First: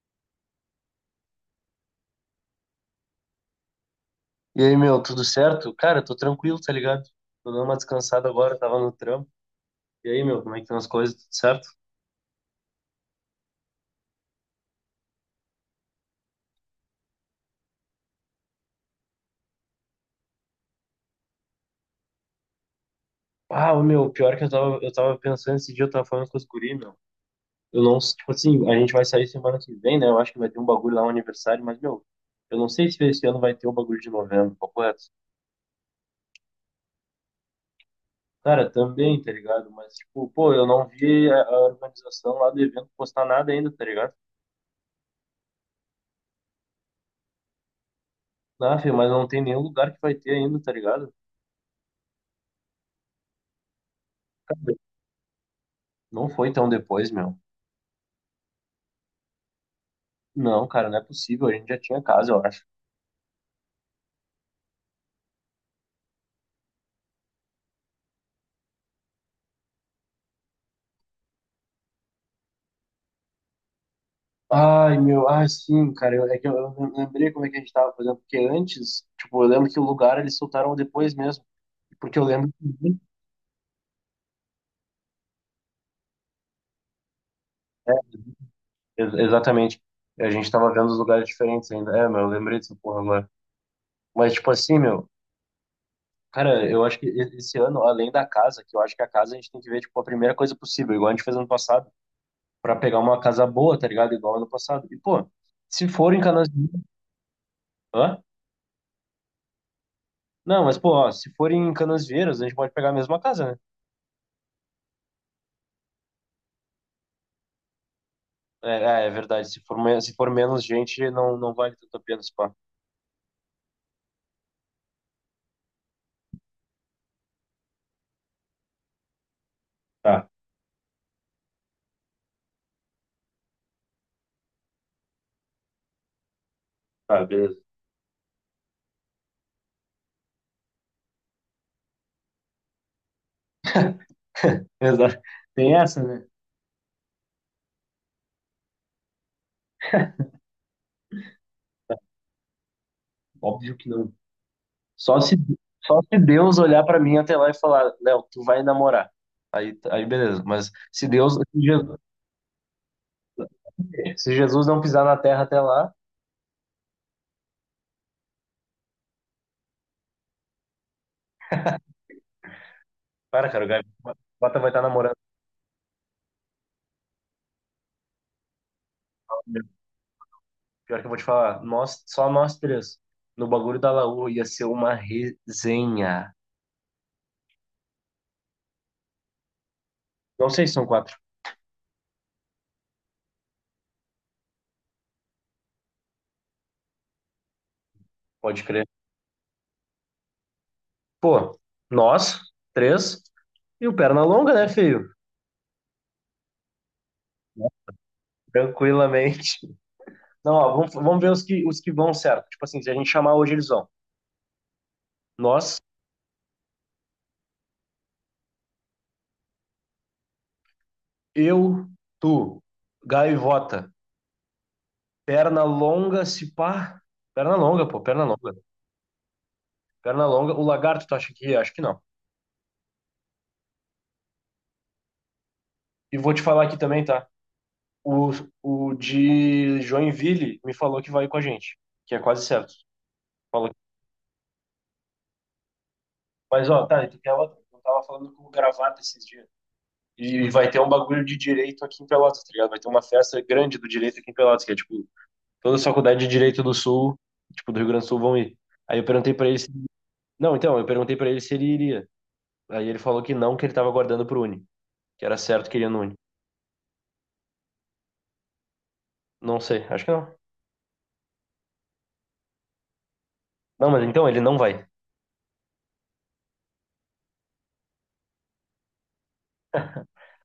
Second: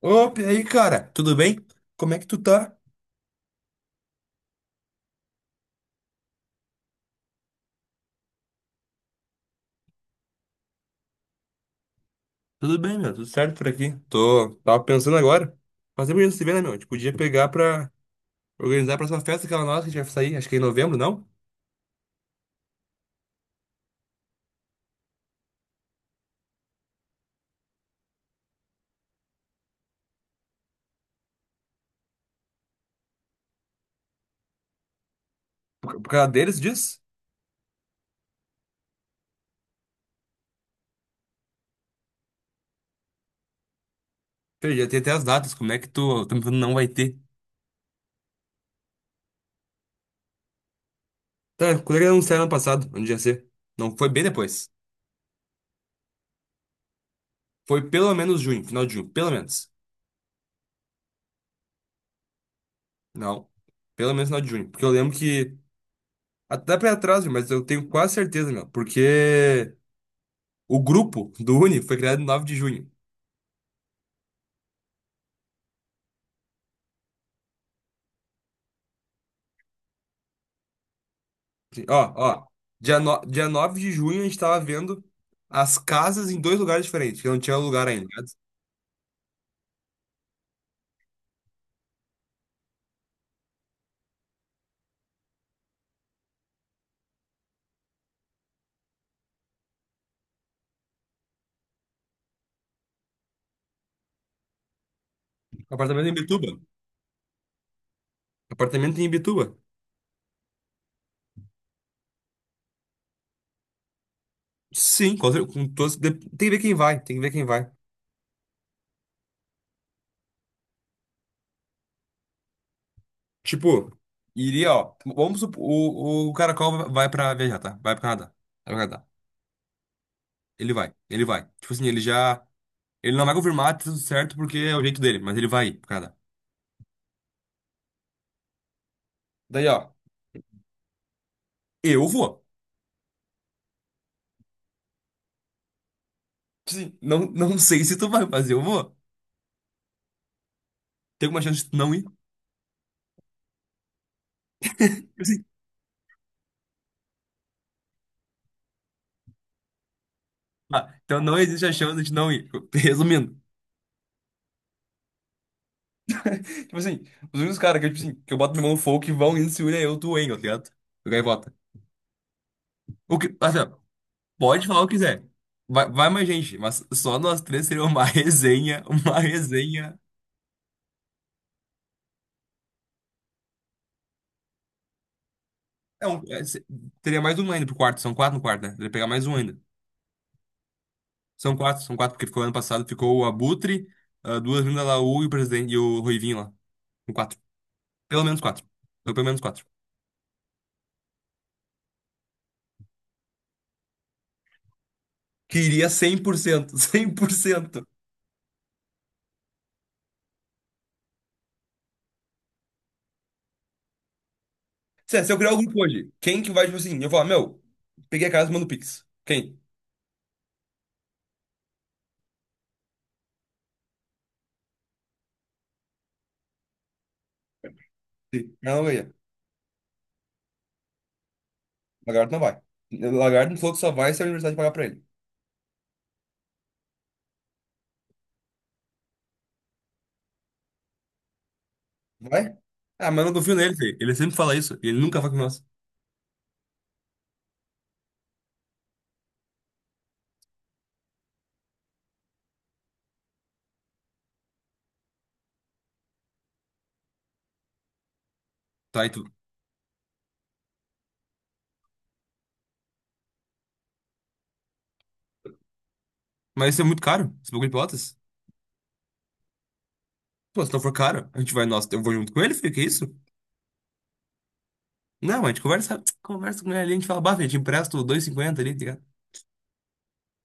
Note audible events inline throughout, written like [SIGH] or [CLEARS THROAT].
Opa, e aí, cara? Tudo bem? Como é que tu tá? E aí, meu, tudo certo? Cara, tô tranquilo, tá ligado? Tô dando uma descansada agora, tava no trampo. E aí, meu, como é que estão as coisas? Tudo certo? Tudo bem, meu. Tudo certo por aqui. Tava pensando agora. Faz tempo que a gente não se vê, né, meu? A gente podia pegar pra organizar a próxima festa, aquela nossa que a gente vai sair, acho que é em novembro, não? Ah, ô, meu, pior que eu tava pensando esse dia, eu tava falando com os guri, meu. Eu não, tipo assim, a gente vai sair semana que vem, né? Eu acho que vai ter um bagulho lá, um aniversário, mas, meu, eu não sei se esse ano vai ter o bagulho de novembro, papo reto. Por causa deles, diz? Cara, também, tá ligado? Mas, tipo, pô, eu não vi a organização lá do evento postar nada ainda, tá ligado? Perdi, já tem até as datas. Como é que tu me falando não vai ter? Ah, filho, mas não tem nenhum lugar que vai ter ainda, tá ligado? Tá, quando é que anunciaram ano passado? Onde ia ser? Não, foi bem depois. Não foi tão depois, meu. Foi pelo menos junho, final de junho, pelo menos. Não, cara, não é possível. A gente já tinha casa, eu acho. Não, pelo menos final de junho. Porque eu lembro que. Até pra ir atrás, viu, mas eu tenho quase certeza, meu. Porque. O grupo do Uni foi criado no 9 de junho. Ai, meu, ah, sim, cara, é que eu lembrei como é que a gente tava fazendo, porque antes, tipo, eu lembro que o lugar eles soltaram depois mesmo, Ó, porque eu ó. lembro Dia, que no... dia 9 de junho a gente tava vendo as casas em dois lugares diferentes, que não tinha lugar ainda, né? exatamente. A gente tava vendo os lugares diferentes ainda. É, meu, eu lembrei dessa porra agora. Mas, tipo assim, meu, cara, eu acho que esse ano, além da casa, que eu acho que a casa a gente tem que ver, tipo, a primeira coisa possível, igual a gente fez ano passado, pra pegar uma casa boa, tá ligado? Igual ano passado. E, pô, se Apartamento for em em Bituba. Canasvieiras. Hã? Apartamento em Bituba. Não, mas, pô, ó, se for em Canasvieiras, a gente pode pegar a mesma casa, né? Sim, com todos. Tem que ver quem vai, tem que ver quem vai. É verdade. Se for, se for menos gente, não, não vale tanto a pena esse pá. Tipo, iria, ó. Vamos supor, o Caracol vai pra viajar, tá? Vai pro Canadá. Vai pro Canadá. Tá, Ele vai, ele vai. Tipo assim, ele já. Ele não vai confirmar, tá tudo certo, porque é o jeito dele, mas ele vai ir pro Canadá. tá, beleza. Daí, ó, eu vou. Exato. Tem essa, né? Sim, não, não sei se tu vai, mas eu vou. Tem alguma chance de tu não ir? Tipo Óbvio que não. Só se, assim. só se Deus olhar pra mim até lá e falar, Léo, tu vai namorar. Aí, beleza. Mas Ah, se então Deus, não se existe a Jesus, chance de não ir. [LAUGHS] Resumindo. se Jesus não pisar na terra até lá, Tipo assim, os únicos caras que, eu, tipo assim, que eu boto minha mão no fogo que vão indo se une é eu, tu, hein, tá ligado? O gaivota. O que, para, assim, cara, o ó, Gaivota pode vai falar estar o que namorando. quiser. Vai, vai mais gente, mas só nós três seria uma [LAUGHS] resenha, uma resenha. Pior que eu vou te falar, nós, só nós três, no bagulho da Laú, ia ser uma É um, resenha. é, se- teria mais um ainda pro quarto, são quatro no quarto, né? Teria que pegar mais um ainda. Não sei se são quatro. São quatro, porque ficou ano passado, ficou o Abutre, ah, duas vindas da Laú e o presidente e o Ruivinho lá. São quatro. Pelo menos Pode quatro. crer. Então, pelo menos quatro. Pô, nós, três, e o perna longa, né, filho? Queria cem por cento [LAUGHS] 100%. Tranquilamente. [LAUGHS] Não, ó, vamos ver os que vão certo. Tipo assim, se a gente chamar hoje, eles vão. Se eu criar o grupo Nós, hoje, quem que vai, tipo assim, eu falar, meu, peguei a casa e mando Pix. Quem? eu, tu, gaivota, perna longa, se pá. Perna longa, pô, perna longa. Sim. Não, ganha. Perna longa. O lagarto, tu acha que? É? Acho que não. Lagarto não vai. Lagarto falou que só vai se a universidade pagar pra ele. E vou te falar aqui também, tá? O, o de Joinville me falou que vai com a gente, que é quase Vai? certo. Ah, mas eu não confio Falou. nele, Fê. Ele sempre fala isso, e ele nunca vai com nós. Mas, ó, tá, e tu quer outro? Eu tava falando com o gravata esses dias. E vai ter um bagulho de direito aqui em Pelotas, tá ligado? Vai ter uma festa grande do direito aqui em Pelotas, que é tipo, toda a faculdade de direito do Sul, tipo, do Rio Grande do Sul vão ir. Aí Tá, eu e tu? perguntei pra ele, se. Não, então, eu perguntei pra ele se ele iria. Aí ele falou que não, que ele tava aguardando pro Uni, que era certo que ele ia no Uni. Mas isso é muito caro. Esse bagulho de Pelotas. Não sei, acho que não. Pô, se não for caro, a gente vai, nossa, eu vou junto com ele, Fê, que isso? Não, mas então ele não vai. Não, a gente conversa, [TSK] conversa com ele ali, a gente fala, bah, Fê, te empresto 2,50 ali, tá ligado?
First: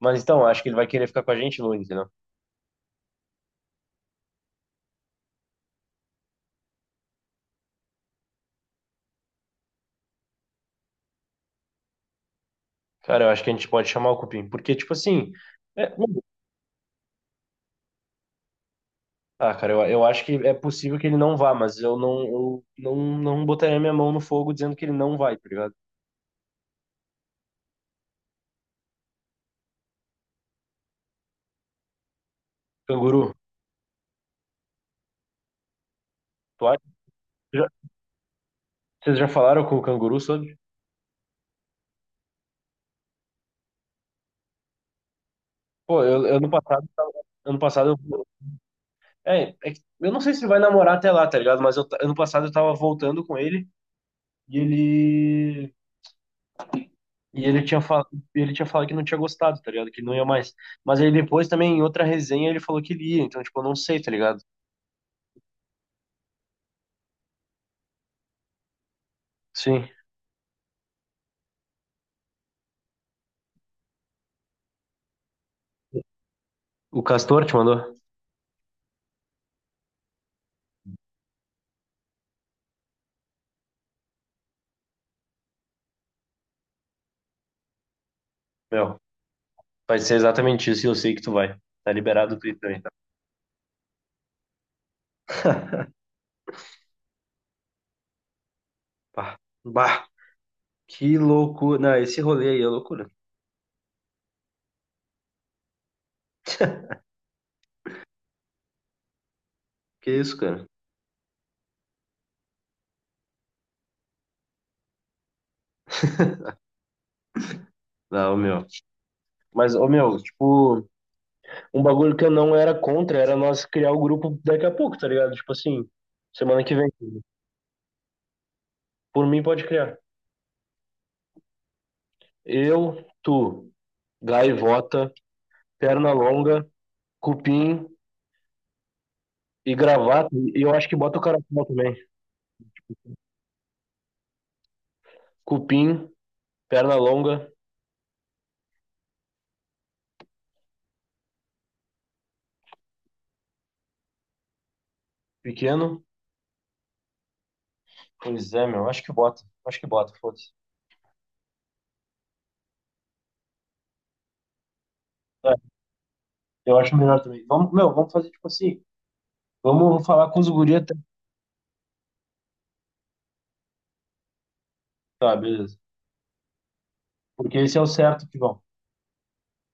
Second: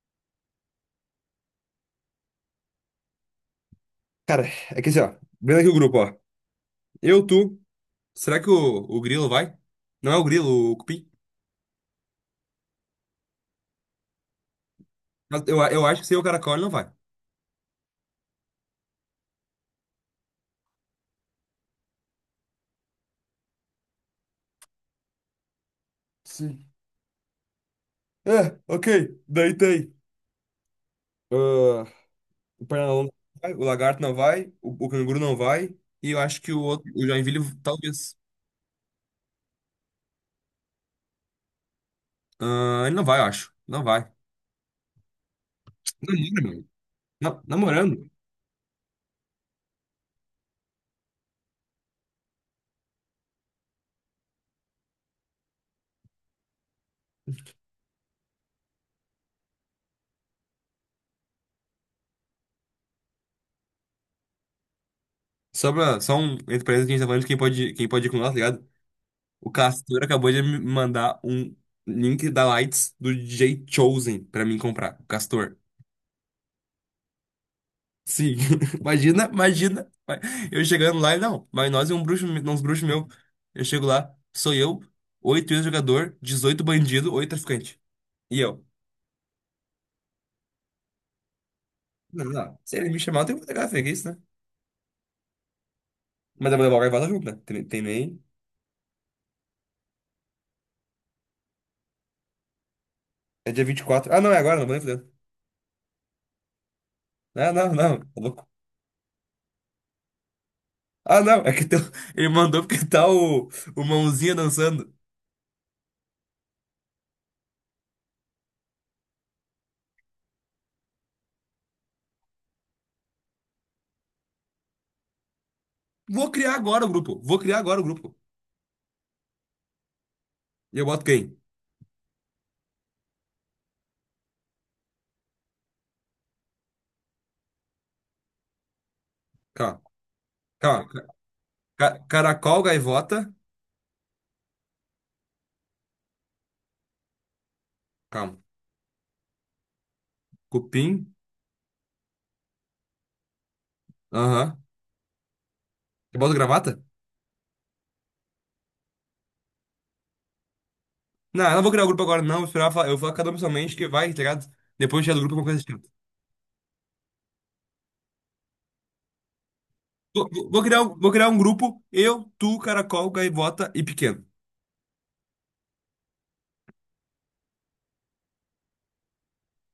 Mas então, acho que ele vai querer ficar com a gente no Uni, entendeu? Cara, é que assim, ó. Vendo aqui o grupo, ó. Eu, tu. Será que o Grilo vai? Não é o Grilo, o Cupim? Cara, eu acho que a gente pode chamar o Cupim, porque, tipo assim, Mas eu é- acho que se o Caracol ele não vai. ah, cara, eu acho que é possível que ele não vá, mas eu não botaria minha mão no fogo dizendo que ele não vai, tá ligado? Sim. É, ok. Daí tem. Ah, o Pernalonga Canguru. não vai, o Lagarto não vai, o Canguru não vai. E eu acho que o Tu acha? outro, o Joinville, Já- talvez. Vocês já falaram com o canguru sobre? Ah, ele não vai, eu acho. Não vai. Pô, eu Namora, ano meu. passado, ano passado Namorando. eu, é que eu não sei se ele vai namorar até lá, tá ligado? Mas eu ano passado eu tava voltando com ele e ele e ele tinha falado, ele tinha falado que não tinha gostado, tá ligado? Que não ia mais. Mas aí depois também em outra resenha ele falou que ele ia, então tipo, eu não sei, tá ligado? Só, pra, só um entre parênteses que a gente tá falando de quem pode ir com nós, tá ligado? O Sim. Castor acabou de me mandar um link da Lights do DJ Chosen pra mim comprar. O Castor. O Castor te mandou? Sim, [LAUGHS] imagina, imagina. Eu chegando lá, e não, vai nós e um bruxo, uns bruxos meu. Eu chego lá, sou eu, oito ex-jogador, 18 bandido, oito traficante. E eu. Meu, vai ser exatamente isso e eu sei que tu vai. Tá Não, liberado o não, Twitter se também, ele tá? me chamar, eu tenho que pegar, que isso, né? Mas eu vou levar o gaivota junto, né? Tem nem. Bah, bah, que loucura. Não, esse rolê aí é loucura. É dia 24. Ah, não, é agora, não vou nem fazer. Ah, não, não, tá louco. Que isso, cara? Ah, não, é que teu, [LAUGHS] ele mandou porque tá o mãozinha dançando. Não, meu. Mas, ô meu, tipo, um bagulho que eu não era contra era nós criar o grupo daqui a pouco, tá ligado? Tipo assim, Vou criar semana que agora o vem. grupo, vou criar agora o grupo. Por mim, pode criar. E eu boto quem? Eu, tu, gaivota, perna longa, cupim e Calma, gravata. E eu acho que calma. bota o caracol também. Caracol, gaivota, Cupim, perna longa, calma. Cupim. Aham. pequeno. Eu boto gravata? Pois é, meu, acho que bota. Acho que bota, foda-se. Não, eu não vou criar o grupo agora, não. Vou esperar, eu vou cada um pessoalmente que vai, tá ligado? Depois tirar do grupo é uma É, coisa chata. eu acho melhor também. Vamos, meu, vamos fazer tipo assim. Vamos Vou, falar com os vou- vou guri criar, até. um- vou criar um grupo, eu, tu, Caracol, Gaivota e Pequeno. Tá, beleza. Porque esse é o certo que vão.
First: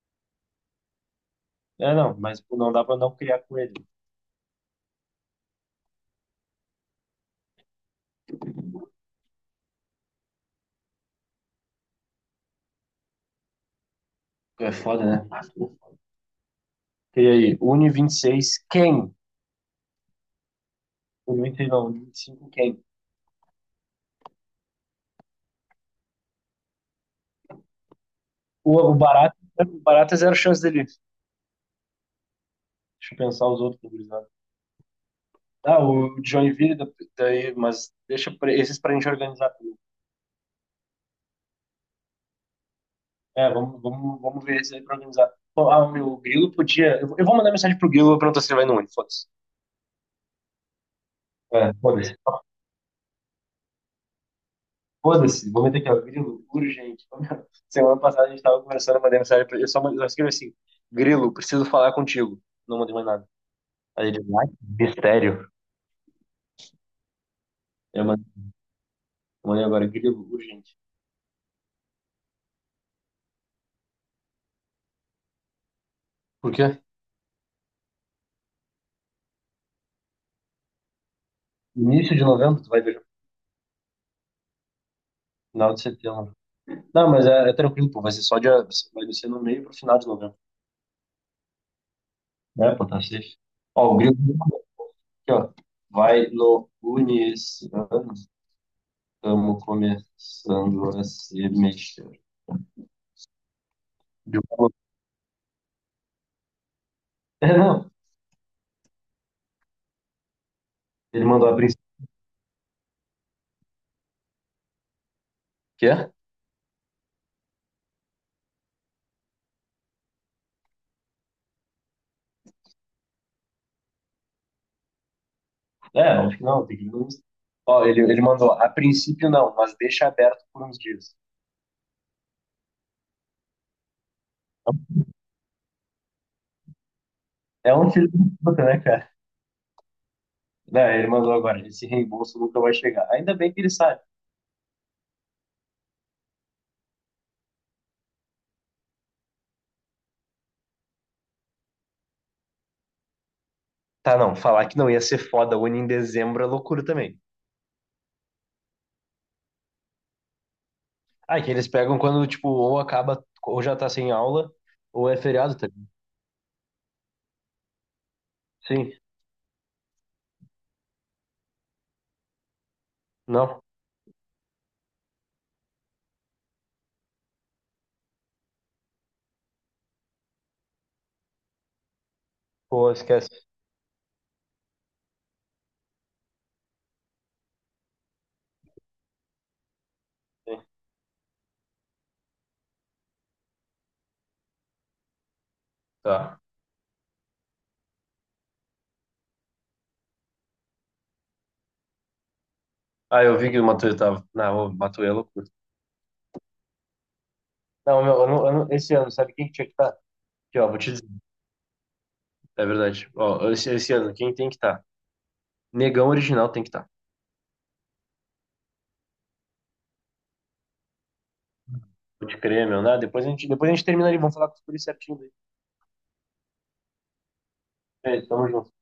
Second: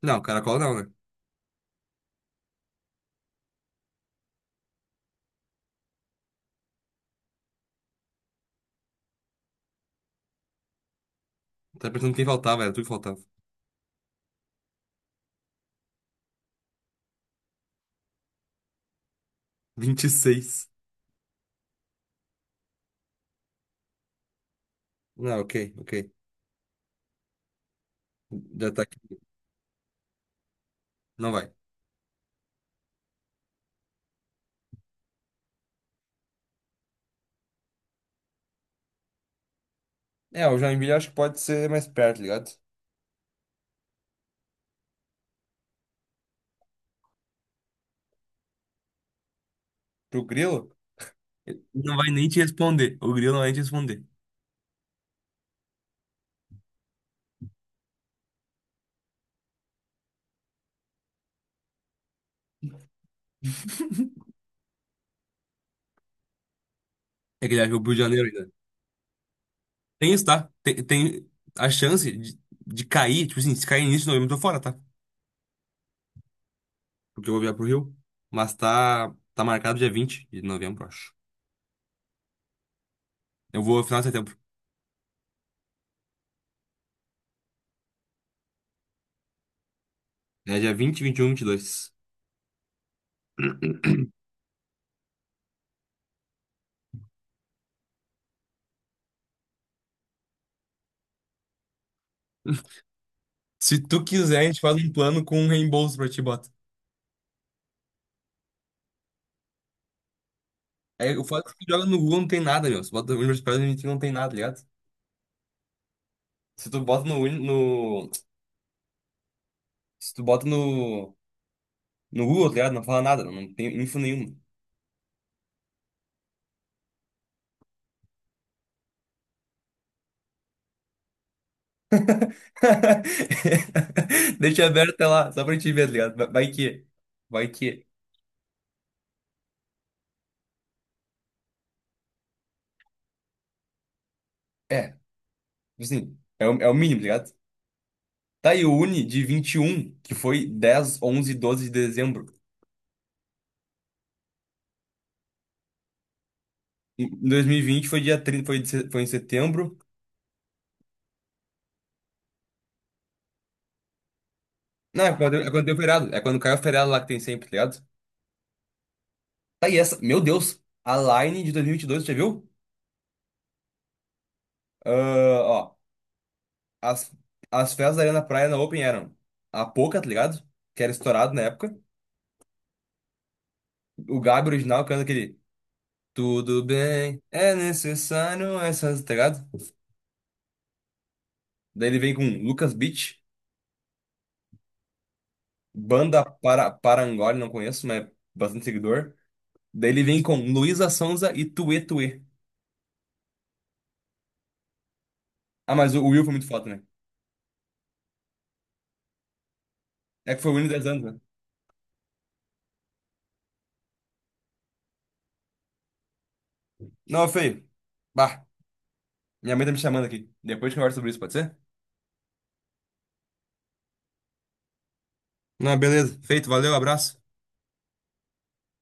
Não, Caracol não, né? É, não, mas pô, não dá pra não criar com ele. Tá pensando quem faltava, era tu que faltava. É foda, né? E aí, Uni 26, quem? 26. Uni 26 não, Uni 25, quem? Não, ok, ok. Já O, tá o aqui. Barata, o Barata é zero chance dele. Não vai. Deixa eu pensar os outros gurizada. Ah, o Joinville, daí, mas deixa esses pra gente organizar tudo. É, o Joinville acho que pode ser mais perto, ligado? É, vamos ver esses aí pra organizar. Pô, ah, o meu Grilo podia. Eu vou mandar mensagem pro Grilo, eu vou perguntar se ele vai no Uni, foda-se. Pro Grilo? É, Não vai foda-se. nem te responder. O Grilo não vai nem te responder. Foda-se, vou meter aqui, ó, Grilo, urgente. [LAUGHS] Semana passada a gente tava conversando, eu mandei mensagem pra ele, eu só escrevi assim, Grilo, preciso falar contigo. Não mandei mais nada. Aí ele, vai, mistério. É que ele acha que é o Rio de Eu mandei Janeiro ainda. eu mandei agora, Tem isso, Grilo, tá? urgente. Tem a chance de cair, tipo assim, se cair nisso, não, eu tô fora, tá? Por quê? Porque eu vou viajar pro Rio. Mas tá marcado dia 20 de novembro, acho. Início de novembro, tu vai ver. Eu vou final de setembro. Final de setembro. Não, mas é tranquilo, pô. Vai ser só dia. Vai descer no meio pro final de novembro. É dia 20, 21, 22. Né, pô, tá safe. Ó, o [CLEARS THROAT] Grilo aqui, ó. Vai no Uni esse ano. Estamos começando a se mexer. Se tu quiser, Ele a gente falou, faz um plano com um reembolso pra ti, bota. é, não. É, o Ele fato mandou é a que tu princípio. joga no Google não tem nada, meu. Se bota no Universidade a gente não tem nada, tá ligado? Que é? Se tu bota no, se tu bota no, no, Google, tá ligado? Não fala nada, não tem info nenhuma. É, acho que não, tem que ver no Insta. Ó, ele mandou, a princípio não, mas deixa aberto por uns dias. [LAUGHS] Deixa aberto até lá, só pra gente ver, tá ligado? Vai que. Vai É que. um filho da puta, né, cara? Né, ele mandou agora, esse reembolso nunca vai chegar. Ainda bem que ele sabe. É, tipo assim, é o mínimo, tá ligado? Tá, e o Uni de 21, que foi 10, 11 e 12 de dezembro. Tá, não, falar que não ia ser foda, une em dezembro é loucura Em também. 2020 foi dia 30, foi, de se- foi em setembro. Ah, que eles pegam quando, tipo, ou acaba, ou já tá sem aula, Não, ou é é quando, é feriado, quando tá? deu feriado. É quando caiu o feriado lá que tem sempre, tá ligado? Sim, Tá, e essa, meu Deus, a Line de dois mil e vinte e dois, já viu? não, Ah, ó, as, as festas da Arena Praia na Open eram a Poca, tá ligado? Que era estourado na época. pô, esquece. O Gabi original canta aquele. Tudo bem, é necessário essas, tá ligado? Sim, Daí ele vem com Lucas Beach. Banda tá. Parangolé, não conheço, mas é bastante seguidor. Daí ele vem com Luísa Sonza e Tuê Tuê. Ah, eu vi que o Matuê tava. Não, o Matuê é loucura. Ah, mas o Will foi muito foda, né? Não, meu, eu não- esse ano, sabe quem que tinha que estar? É que foi o Aqui, Will ó, em vou 10 te anos, dizer. né? É verdade. Ó, esse ano, quem tem que estar? Negão original tem que estar. Não, é feio. Bah, minha mãe tá me chamando aqui. Depois a gente conversa sobre isso, pode ser? Pode crer, meu, né? Depois a gente termina ali, vamos falar com os policiais certinho daí. Não, beleza. Feito, valeu, abraço. É, tamo junto.